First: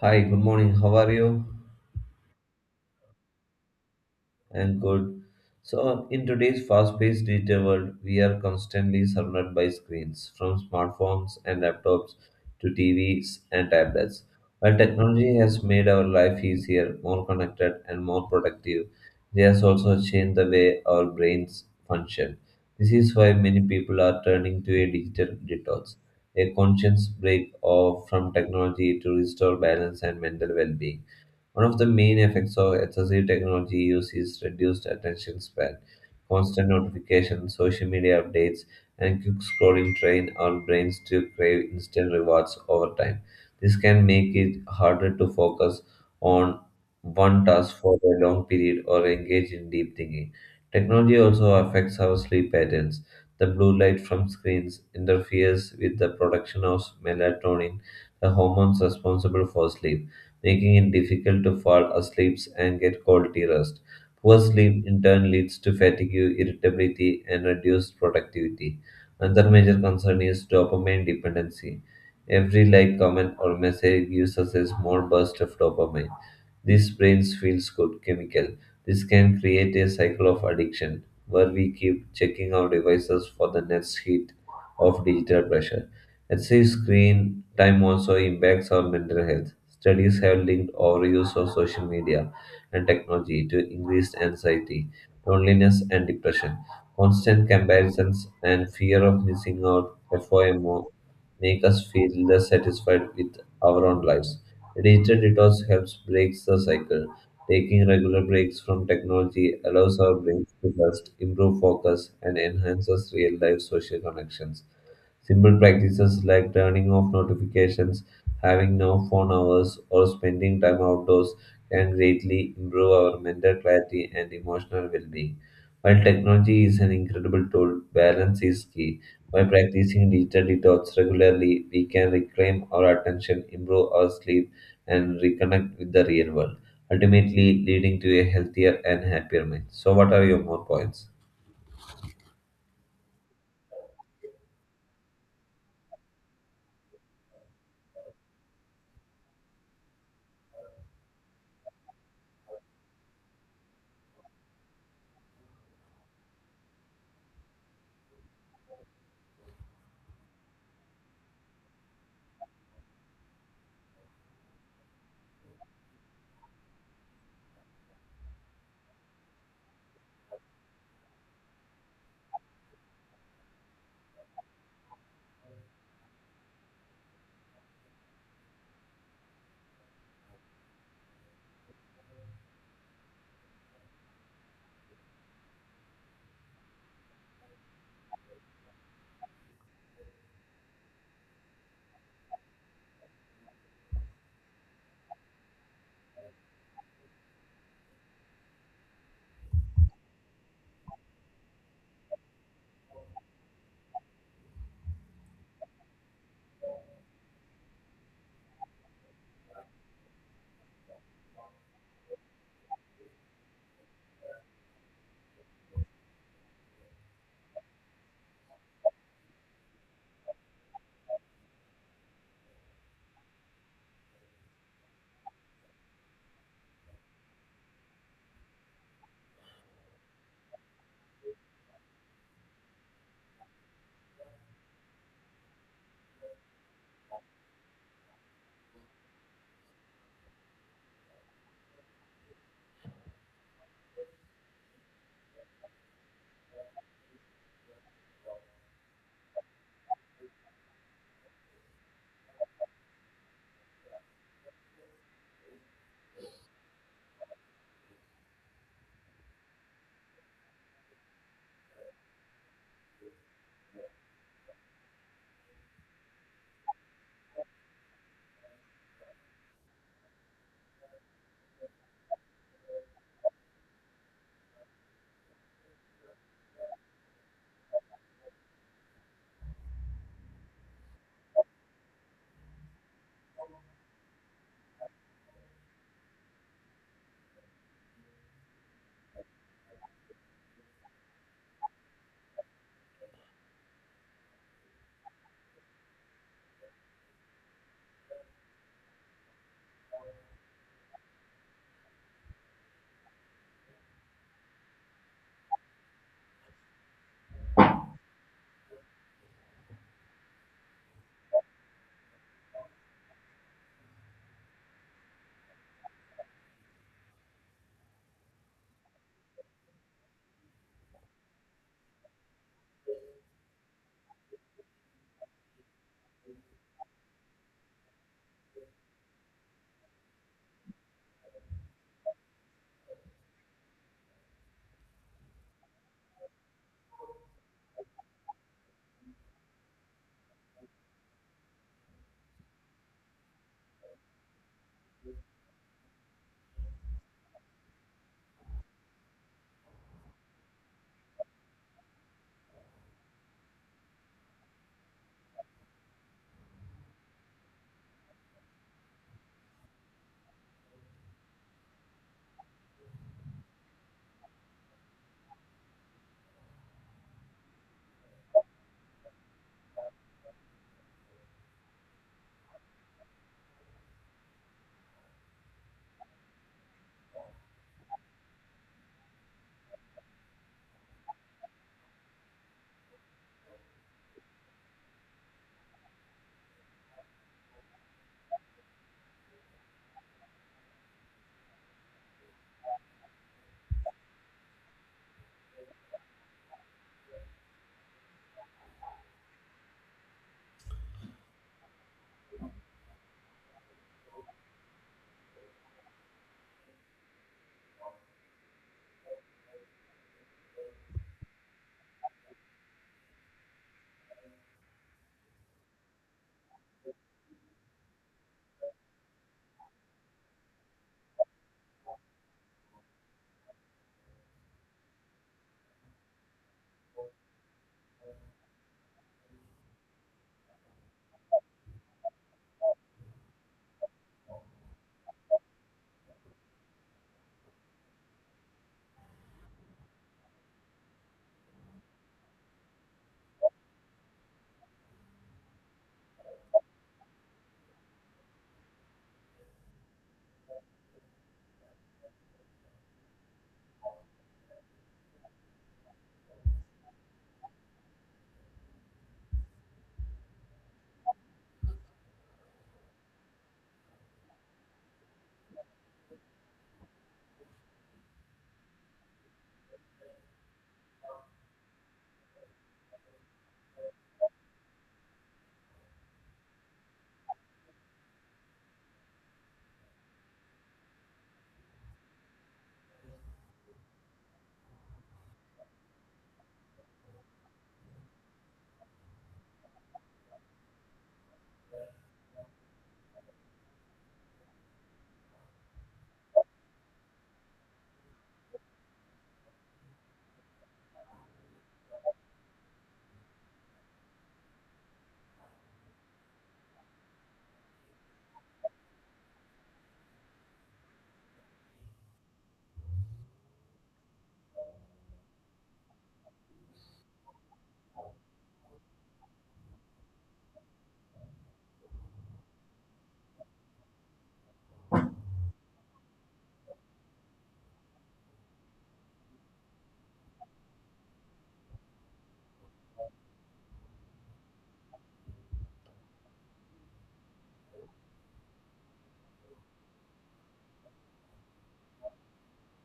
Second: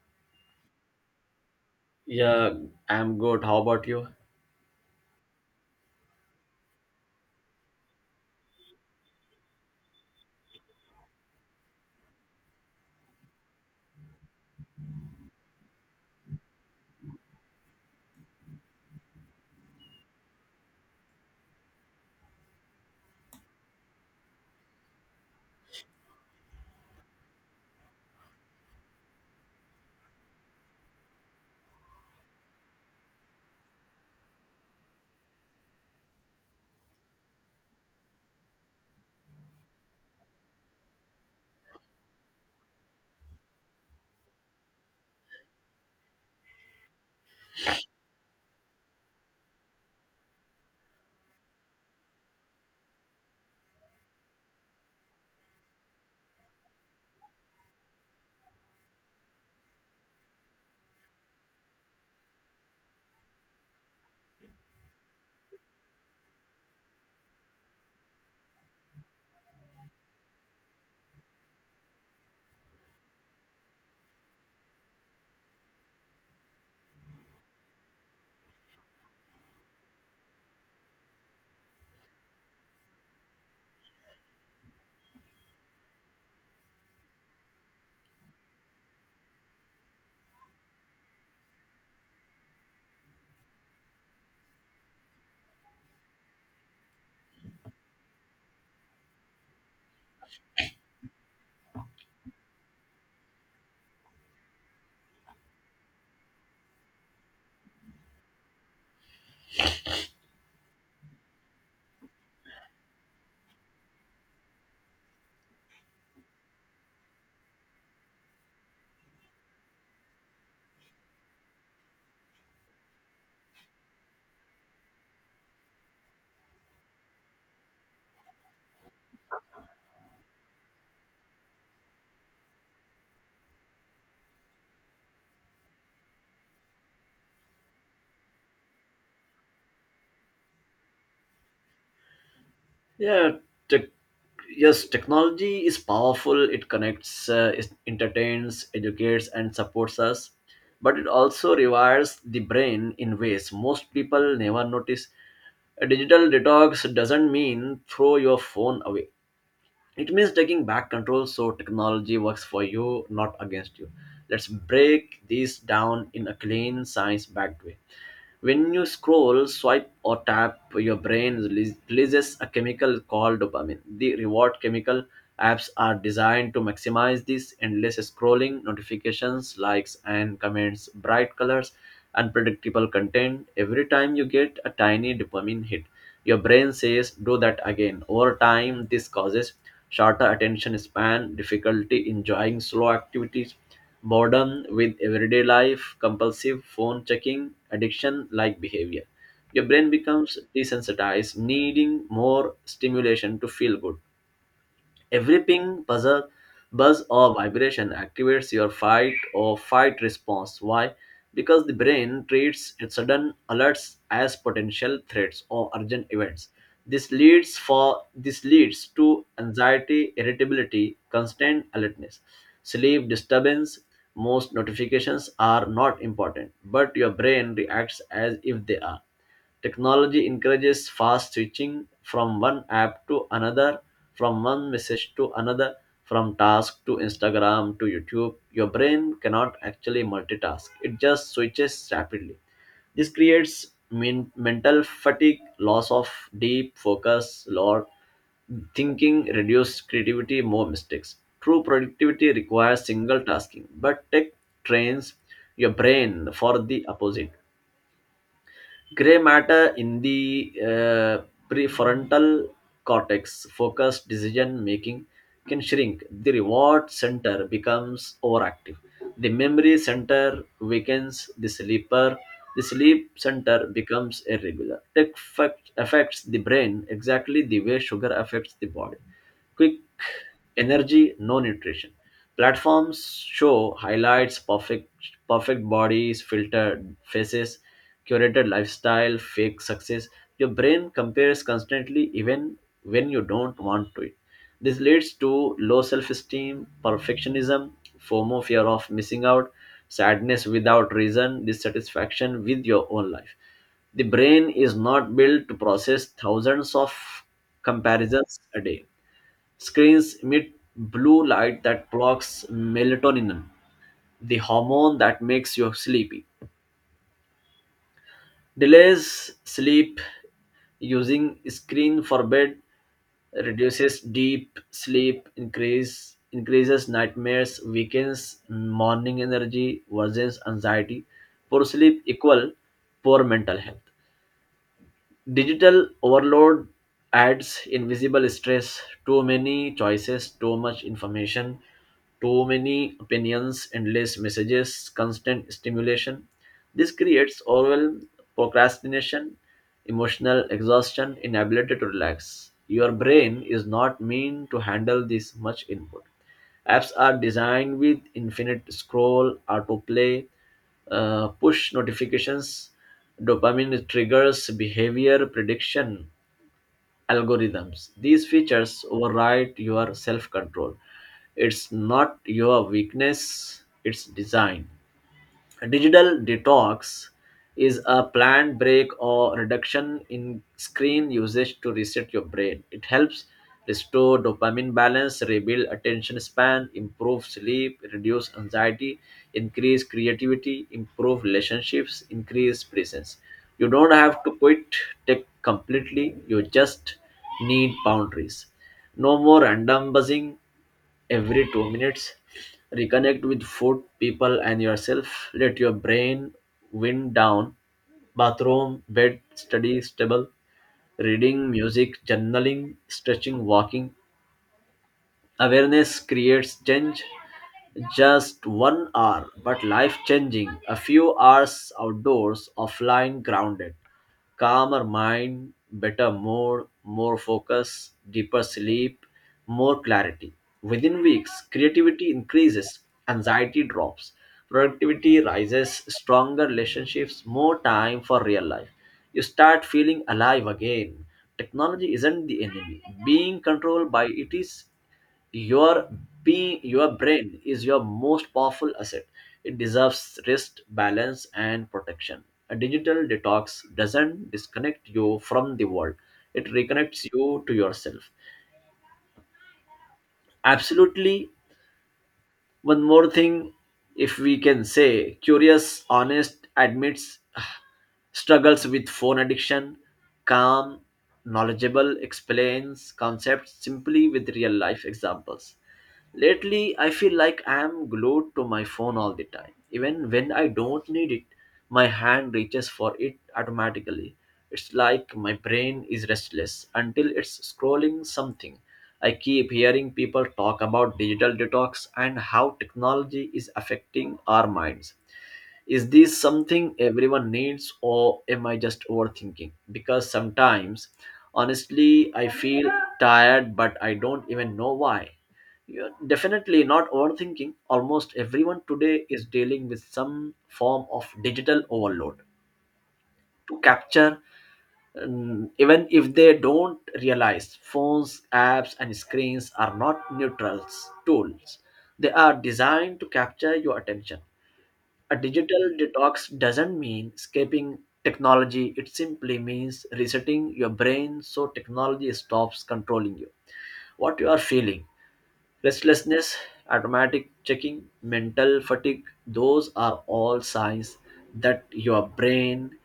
Hi, good morning. How are you? Yeah, I'm good. How about you? I'm good. In today's fast paced digital world, we are constantly surrounded by screens, from smartphones and laptops to TVs and tablets. While technology has made our life easier, more connected, and more productive, it has also changed the way our brains function. This is why many people are turning to a digital detox, a conscious break off from technology to restore balance and mental well being. One of the main effects of excessive technology use is reduced attention span. Constant notifications, social media updates, and quick scrolling train our brains to crave instant rewards over time. This can make it harder to focus on one task for a long period or engage in deep thinking. Technology also affects our sleep patterns. The blue light from screens interferes with the production of melatonin, the hormones responsible for sleep making it difficult to fall asleep and get quality rest. Poor sleep in turn leads to fatigue, irritability, and reduced productivity. Another major concern is dopamine dependency. Every like, comment, or message gives us a small burst of dopamine. This brain's feels good chemical. This can create a cycle of addiction where we keep checking our devices for the next hit of digital pressure. Excessive screen time also impacts our mental health. Studies have linked overuse of social media and technology to increased anxiety, loneliness, and depression. Constant comparisons and fear of missing out FOMO make us feel less satisfied with our own lives. A digital detox helps break the cycle. Taking regular breaks from technology allows our brains to rest, improve focus, and enhances real-life social connections. Simple practices like turning off notifications, having no phone hours, or spending time outdoors can greatly improve our mental clarity and emotional well being. While technology is an incredible tool, balance is key. By practicing digital detox regularly, we can reclaim our attention, improve our sleep, and reconnect with the real world, ultimately leading to a healthier and happier mind. So, what are your more points? Yeah, tech yes, technology is powerful. It connects, it entertains, educates, and supports us. But it also rewires the brain in ways most people never notice. A digital detox doesn't mean throw your phone away. It means taking back control so technology works for you, not against you. Let's break this down in a clean, science backed way. When you scroll, swipe, or tap, your brain releases a chemical called dopamine, the reward chemical. Apps are designed to maximize this: endless scrolling, notifications, likes, and comments, bright colors, unpredictable content. Every time you get a tiny dopamine hit, your brain says, do that again. Over time, this causes shorter attention span, difficulty enjoying slow activities, boredom with everyday life, compulsive phone checking, addiction like behavior. Your brain becomes desensitized, needing more stimulation to feel good. Every ping, buzzer, buzz, or vibration activates your fight or fight response. Why? Because the brain treats its sudden alerts as potential threats or urgent events. This leads to anxiety, irritability, constant alertness, sleep disturbance. Most notifications are not important, but your brain reacts as if they are. Technology encourages fast switching from one app to another, from one message to another, from task to Instagram to YouTube. Your brain cannot actually multitask, it just switches rapidly. This creates mental fatigue, loss of deep focus, lower thinking, reduced creativity, more mistakes. True productivity requires single tasking, but tech trains your brain for the opposite. Gray matter in the prefrontal cortex, focus, decision making, can shrink. The reward center becomes overactive. The memory center weakens. The sleep center becomes irregular. It affects the brain exactly the way sugar affects the body. Quick energy, no nutrition. Platforms show highlights, perfect bodies, filtered faces, curated lifestyle, fake success. Your brain compares constantly even when you don't want to it. This leads to low self-esteem, perfectionism, FOMO, fear of missing out, sadness without reason, dissatisfaction with your own life. The brain is not built to process thousands of comparisons a day. Screens emit blue light that blocks melatonin, the hormone that makes you sleepy. Delays sleep using screen for bed reduces deep sleep, increases nightmares, weakens morning energy, worsens anxiety. Poor sleep equal poor mental health. Digital overload adds invisible stress, too many choices, too much information, too many opinions, endless messages, constant stimulation. This creates overwhelm, procrastination, emotional exhaustion, inability to relax. Your brain is not meant to handle this much input. Apps are designed with infinite scroll, autoplay, push notifications, dopamine triggers, behavior prediction algorithms. These features override your self control. It's not your weakness, it's design. Digital detox is a planned break or reduction in screen usage to reset your brain. It helps restore dopamine balance, rebuild attention span, improve sleep, reduce anxiety, increase creativity, improve relationships, increase presence. You don't have to quit tech completely, you just need boundaries. No more random buzzing every 2 minutes. Reconnect with food, people, and yourself. Let your brain wind down. Bathroom, bed, study, stable, reading, music, journaling, stretching, walking. Awareness creates change. Just 1 hour, but life changing. A few hours outdoors, offline, grounded. Calmer mind, better mood, more focus, deeper sleep, more clarity. Within weeks, creativity increases, anxiety drops, productivity rises, stronger relationships, more time for real life. You start feeling alive again. Technology isn't the enemy. Being controlled by it is. your your brain is your most powerful asset. It deserves rest, balance, and protection. A digital detox doesn't disconnect you from the world, it reconnects you to yourself. Absolutely. One more thing, if we can say, curious, honest, admits struggles with phone addiction, calm, knowledgeable, explains concepts simply with real life examples. Lately, I feel like I am glued to my phone all the time. Even when I don't need it, my hand reaches for it automatically. It's like my brain is restless until it's scrolling something. I keep hearing people talk about digital detox and how technology is affecting our minds. Is this something everyone needs, or am I just overthinking? Because sometimes, honestly, I feel tired, but I don't even know why. You're definitely not overthinking. Almost everyone today is dealing with some form of digital overload. To capture Even if they don't realize, phones, apps, and screens are not neutral tools. They are designed to capture your attention. A digital detox doesn't mean escaping technology, it simply means resetting your brain so technology stops controlling you. What you are feeling, restlessness, automatic checking, mental fatigue, those are all signs that your brain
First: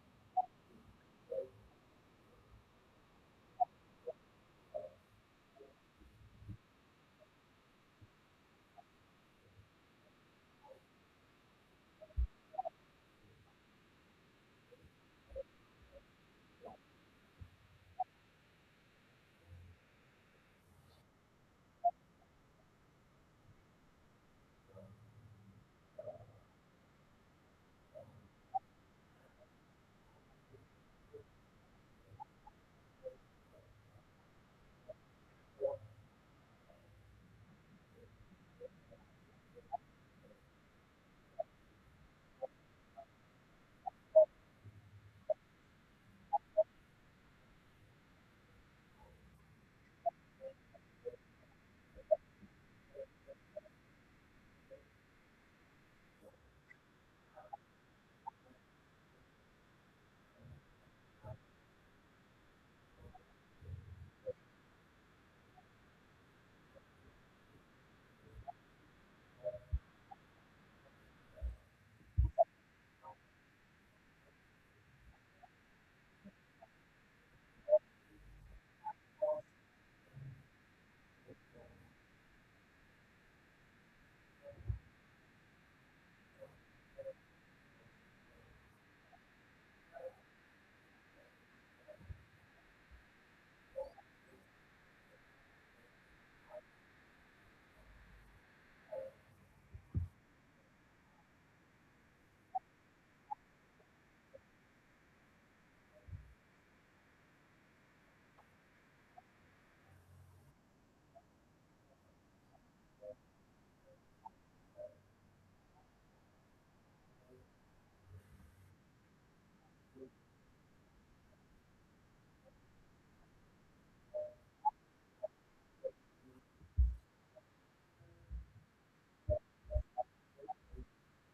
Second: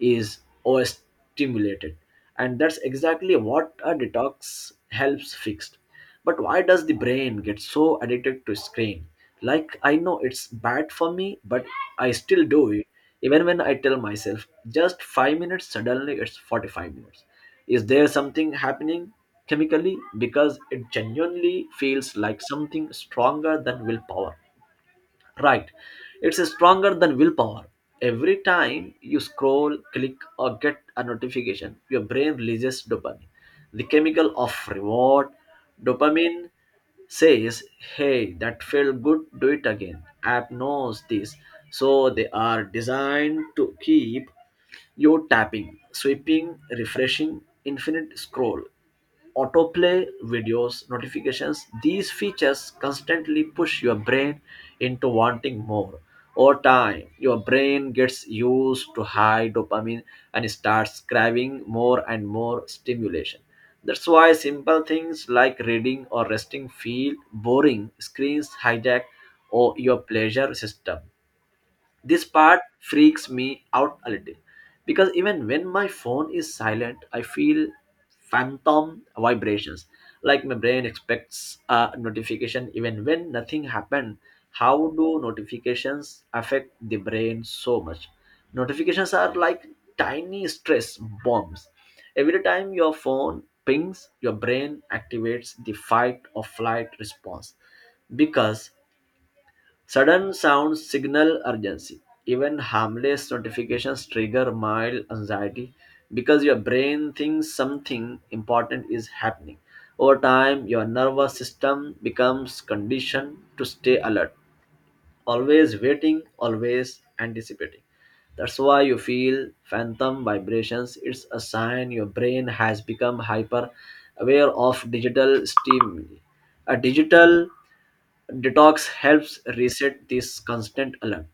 is overstimulated. And that's exactly what a detox helps fix. But why does the brain get so addicted to screen? Like I know it's bad for me, but I still do it. Even when I tell myself just 5 minutes, suddenly it's 45 minutes. Is there something happening chemically? Because it genuinely feels like something stronger than willpower. Right. It's stronger than willpower. Every time you scroll, click, or get a notification, your brain releases dopamine, the chemical of reward. Dopamine says, hey, that felt good, do it again. App knows this, so they are designed to keep you're tapping, sweeping, refreshing, infinite scroll, autoplay, videos, notifications. These features constantly push your brain into wanting more. Over time, your brain gets used to high dopamine and starts craving more and more stimulation. That's why simple things like reading or resting feel boring. Screens hijack or your pleasure system. This part freaks me out a little because even when my phone is silent, I feel phantom vibrations. Like my brain expects a notification even when nothing happened. How do notifications affect the brain so much? Notifications are like tiny stress bombs. Every time your phone pings, your brain activates the fight or flight response because sudden sounds signal urgency. Even harmless notifications trigger mild anxiety because your brain thinks something important is happening. Over time, your nervous system becomes conditioned to stay alert, always waiting, always anticipating. That's why you feel phantom vibrations. It's a sign your brain has become hyper aware of digital stimuli. A digital detox helps reset this constant alert.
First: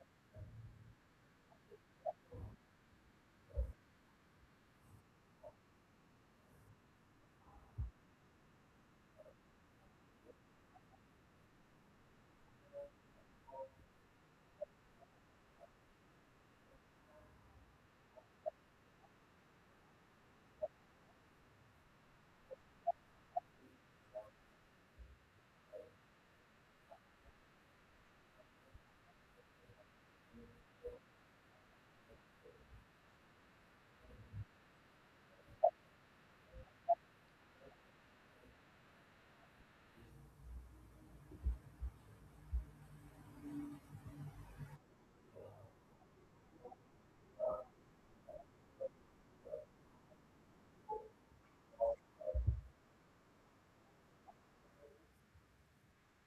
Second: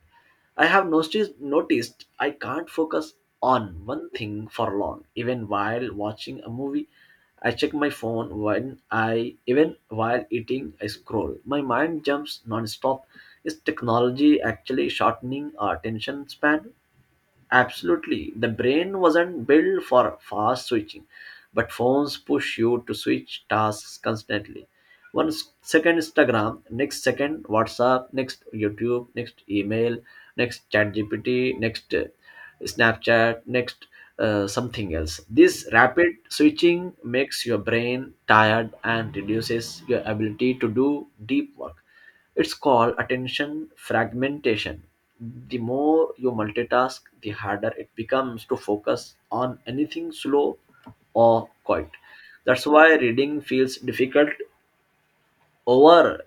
I have noticed I can't focus on one thing for long. Even while watching a movie, I check my phone. When I Even while eating I scroll. My mind jumps non-stop. Is technology actually shortening our attention span? Absolutely. The brain wasn't built for fast switching, but phones push you to switch tasks constantly. One second Instagram, next second WhatsApp, next YouTube, next email, next ChatGPT, next Snapchat, next something else. This rapid switching makes your brain tired and reduces your ability to do deep work. It's called attention fragmentation. The more you multitask, the harder it becomes to focus on anything slow or quiet. That's why reading feels difficult over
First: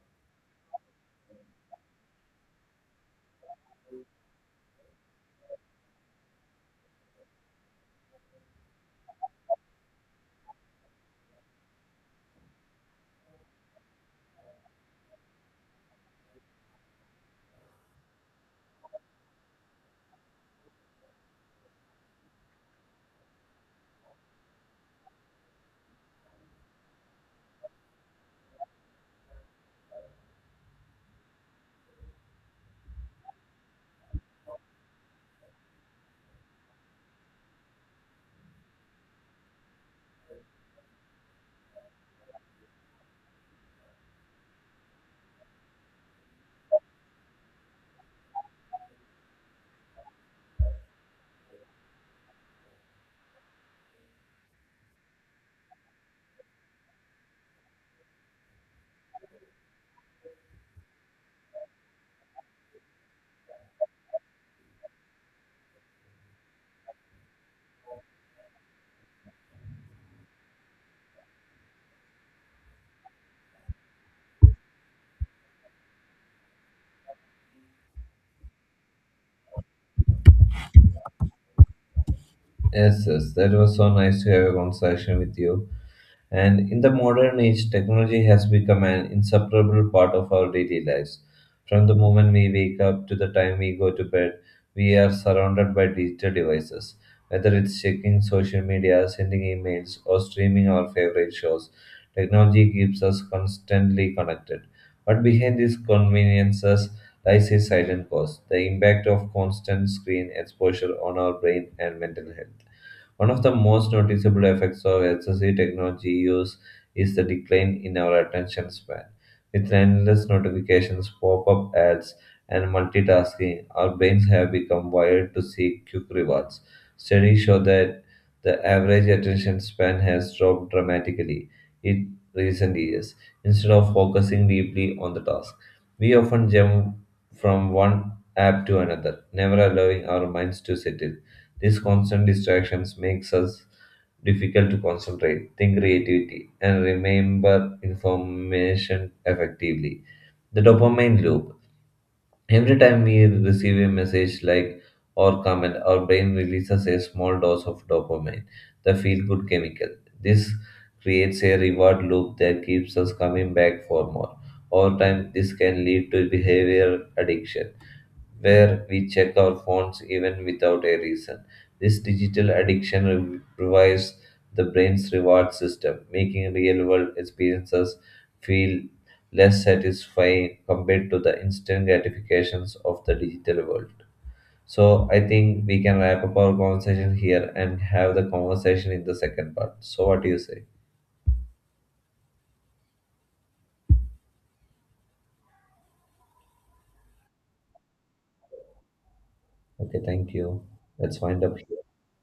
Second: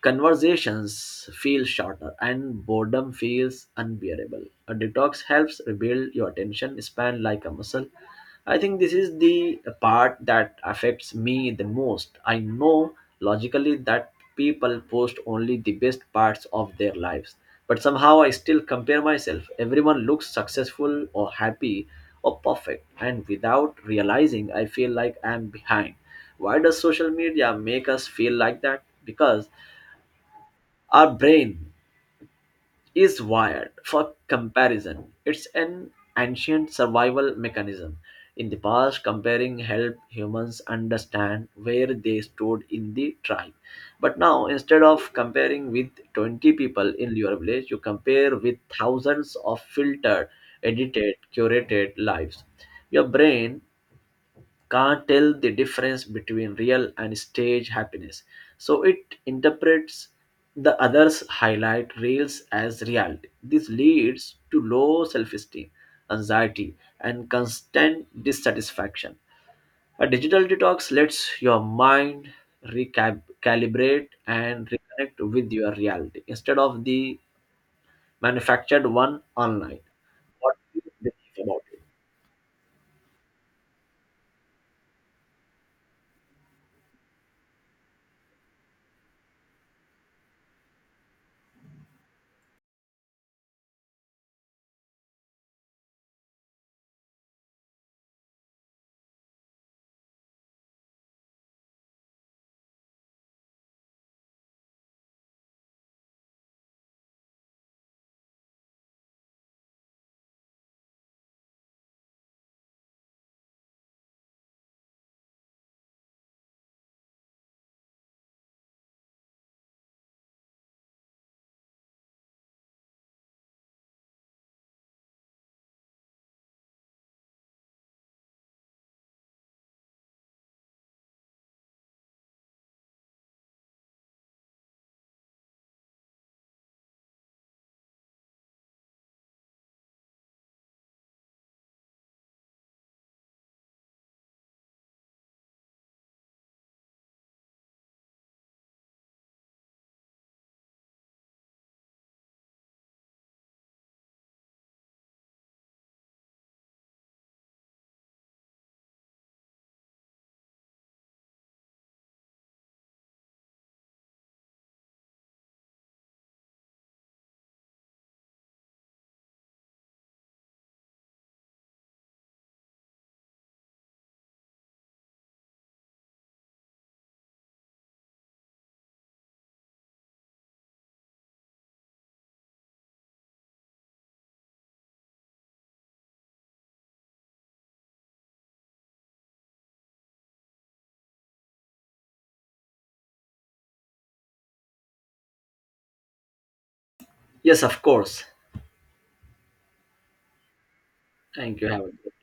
conversations feel shorter and boredom feels unbearable. A detox helps rebuild your attention span like a muscle. I think this is the part that affects me the most. I know logically that people post only the best parts of their lives, but somehow I still compare myself. Everyone looks successful or happy or perfect, and without realizing, I feel like I'm behind. Why does social media make us feel like that? Because our brain is wired for comparison. It's an ancient survival mechanism. In the past, comparing helped humans understand where they stood in the tribe. But now, instead of comparing with 20 people in your village, you compare with thousands of filtered, edited, curated lives. Your brain can't tell the difference between real and stage happiness. So it interprets the other's highlight reels as reality. This leads to low self esteem, anxiety, and constant dissatisfaction. A digital detox lets your mind recalibrate and reconnect with your reality instead of the manufactured one online. What do you believe about it? Yes, yes, that was so nice to have a conversation with you. And in the modern age, technology has become an inseparable part of our daily lives. From the moment we wake up to the time we go to bed, we are surrounded by digital devices. Whether it's checking social media, sending emails, or streaming our favorite shows, technology keeps us constantly connected. But behind these conveniences lies a silent cost the impact of constant screen exposure on our brain and mental health. One of the most noticeable effects of excessive technology use is the decline in our attention span. With endless notifications, pop up ads, and multitasking, our brains have become wired to seek quick rewards. Studies show that the average attention span has dropped dramatically in recent years. Instead of focusing deeply on the task, we often jump from one app to another, never allowing our minds to settle. These constant distractions makes us difficult to concentrate, think creativity, and remember information effectively. The dopamine loop. Every time we receive a message like or comment, our brain releases a small dose of dopamine, the feel-good chemical. This creates a reward loop that keeps us coming back for more. Over time, this can lead to behavior addiction where we check our phones even without a reason. This digital addiction revives the brain's reward system, making real world experiences feel less satisfying compared to the instant gratifications of the digital world. So, I think we can wrap up our conversation here and have the conversation in the second part. So, what do you say? Yes, of course. Okay, thank you. Let's wind up Thank you. here. Have a good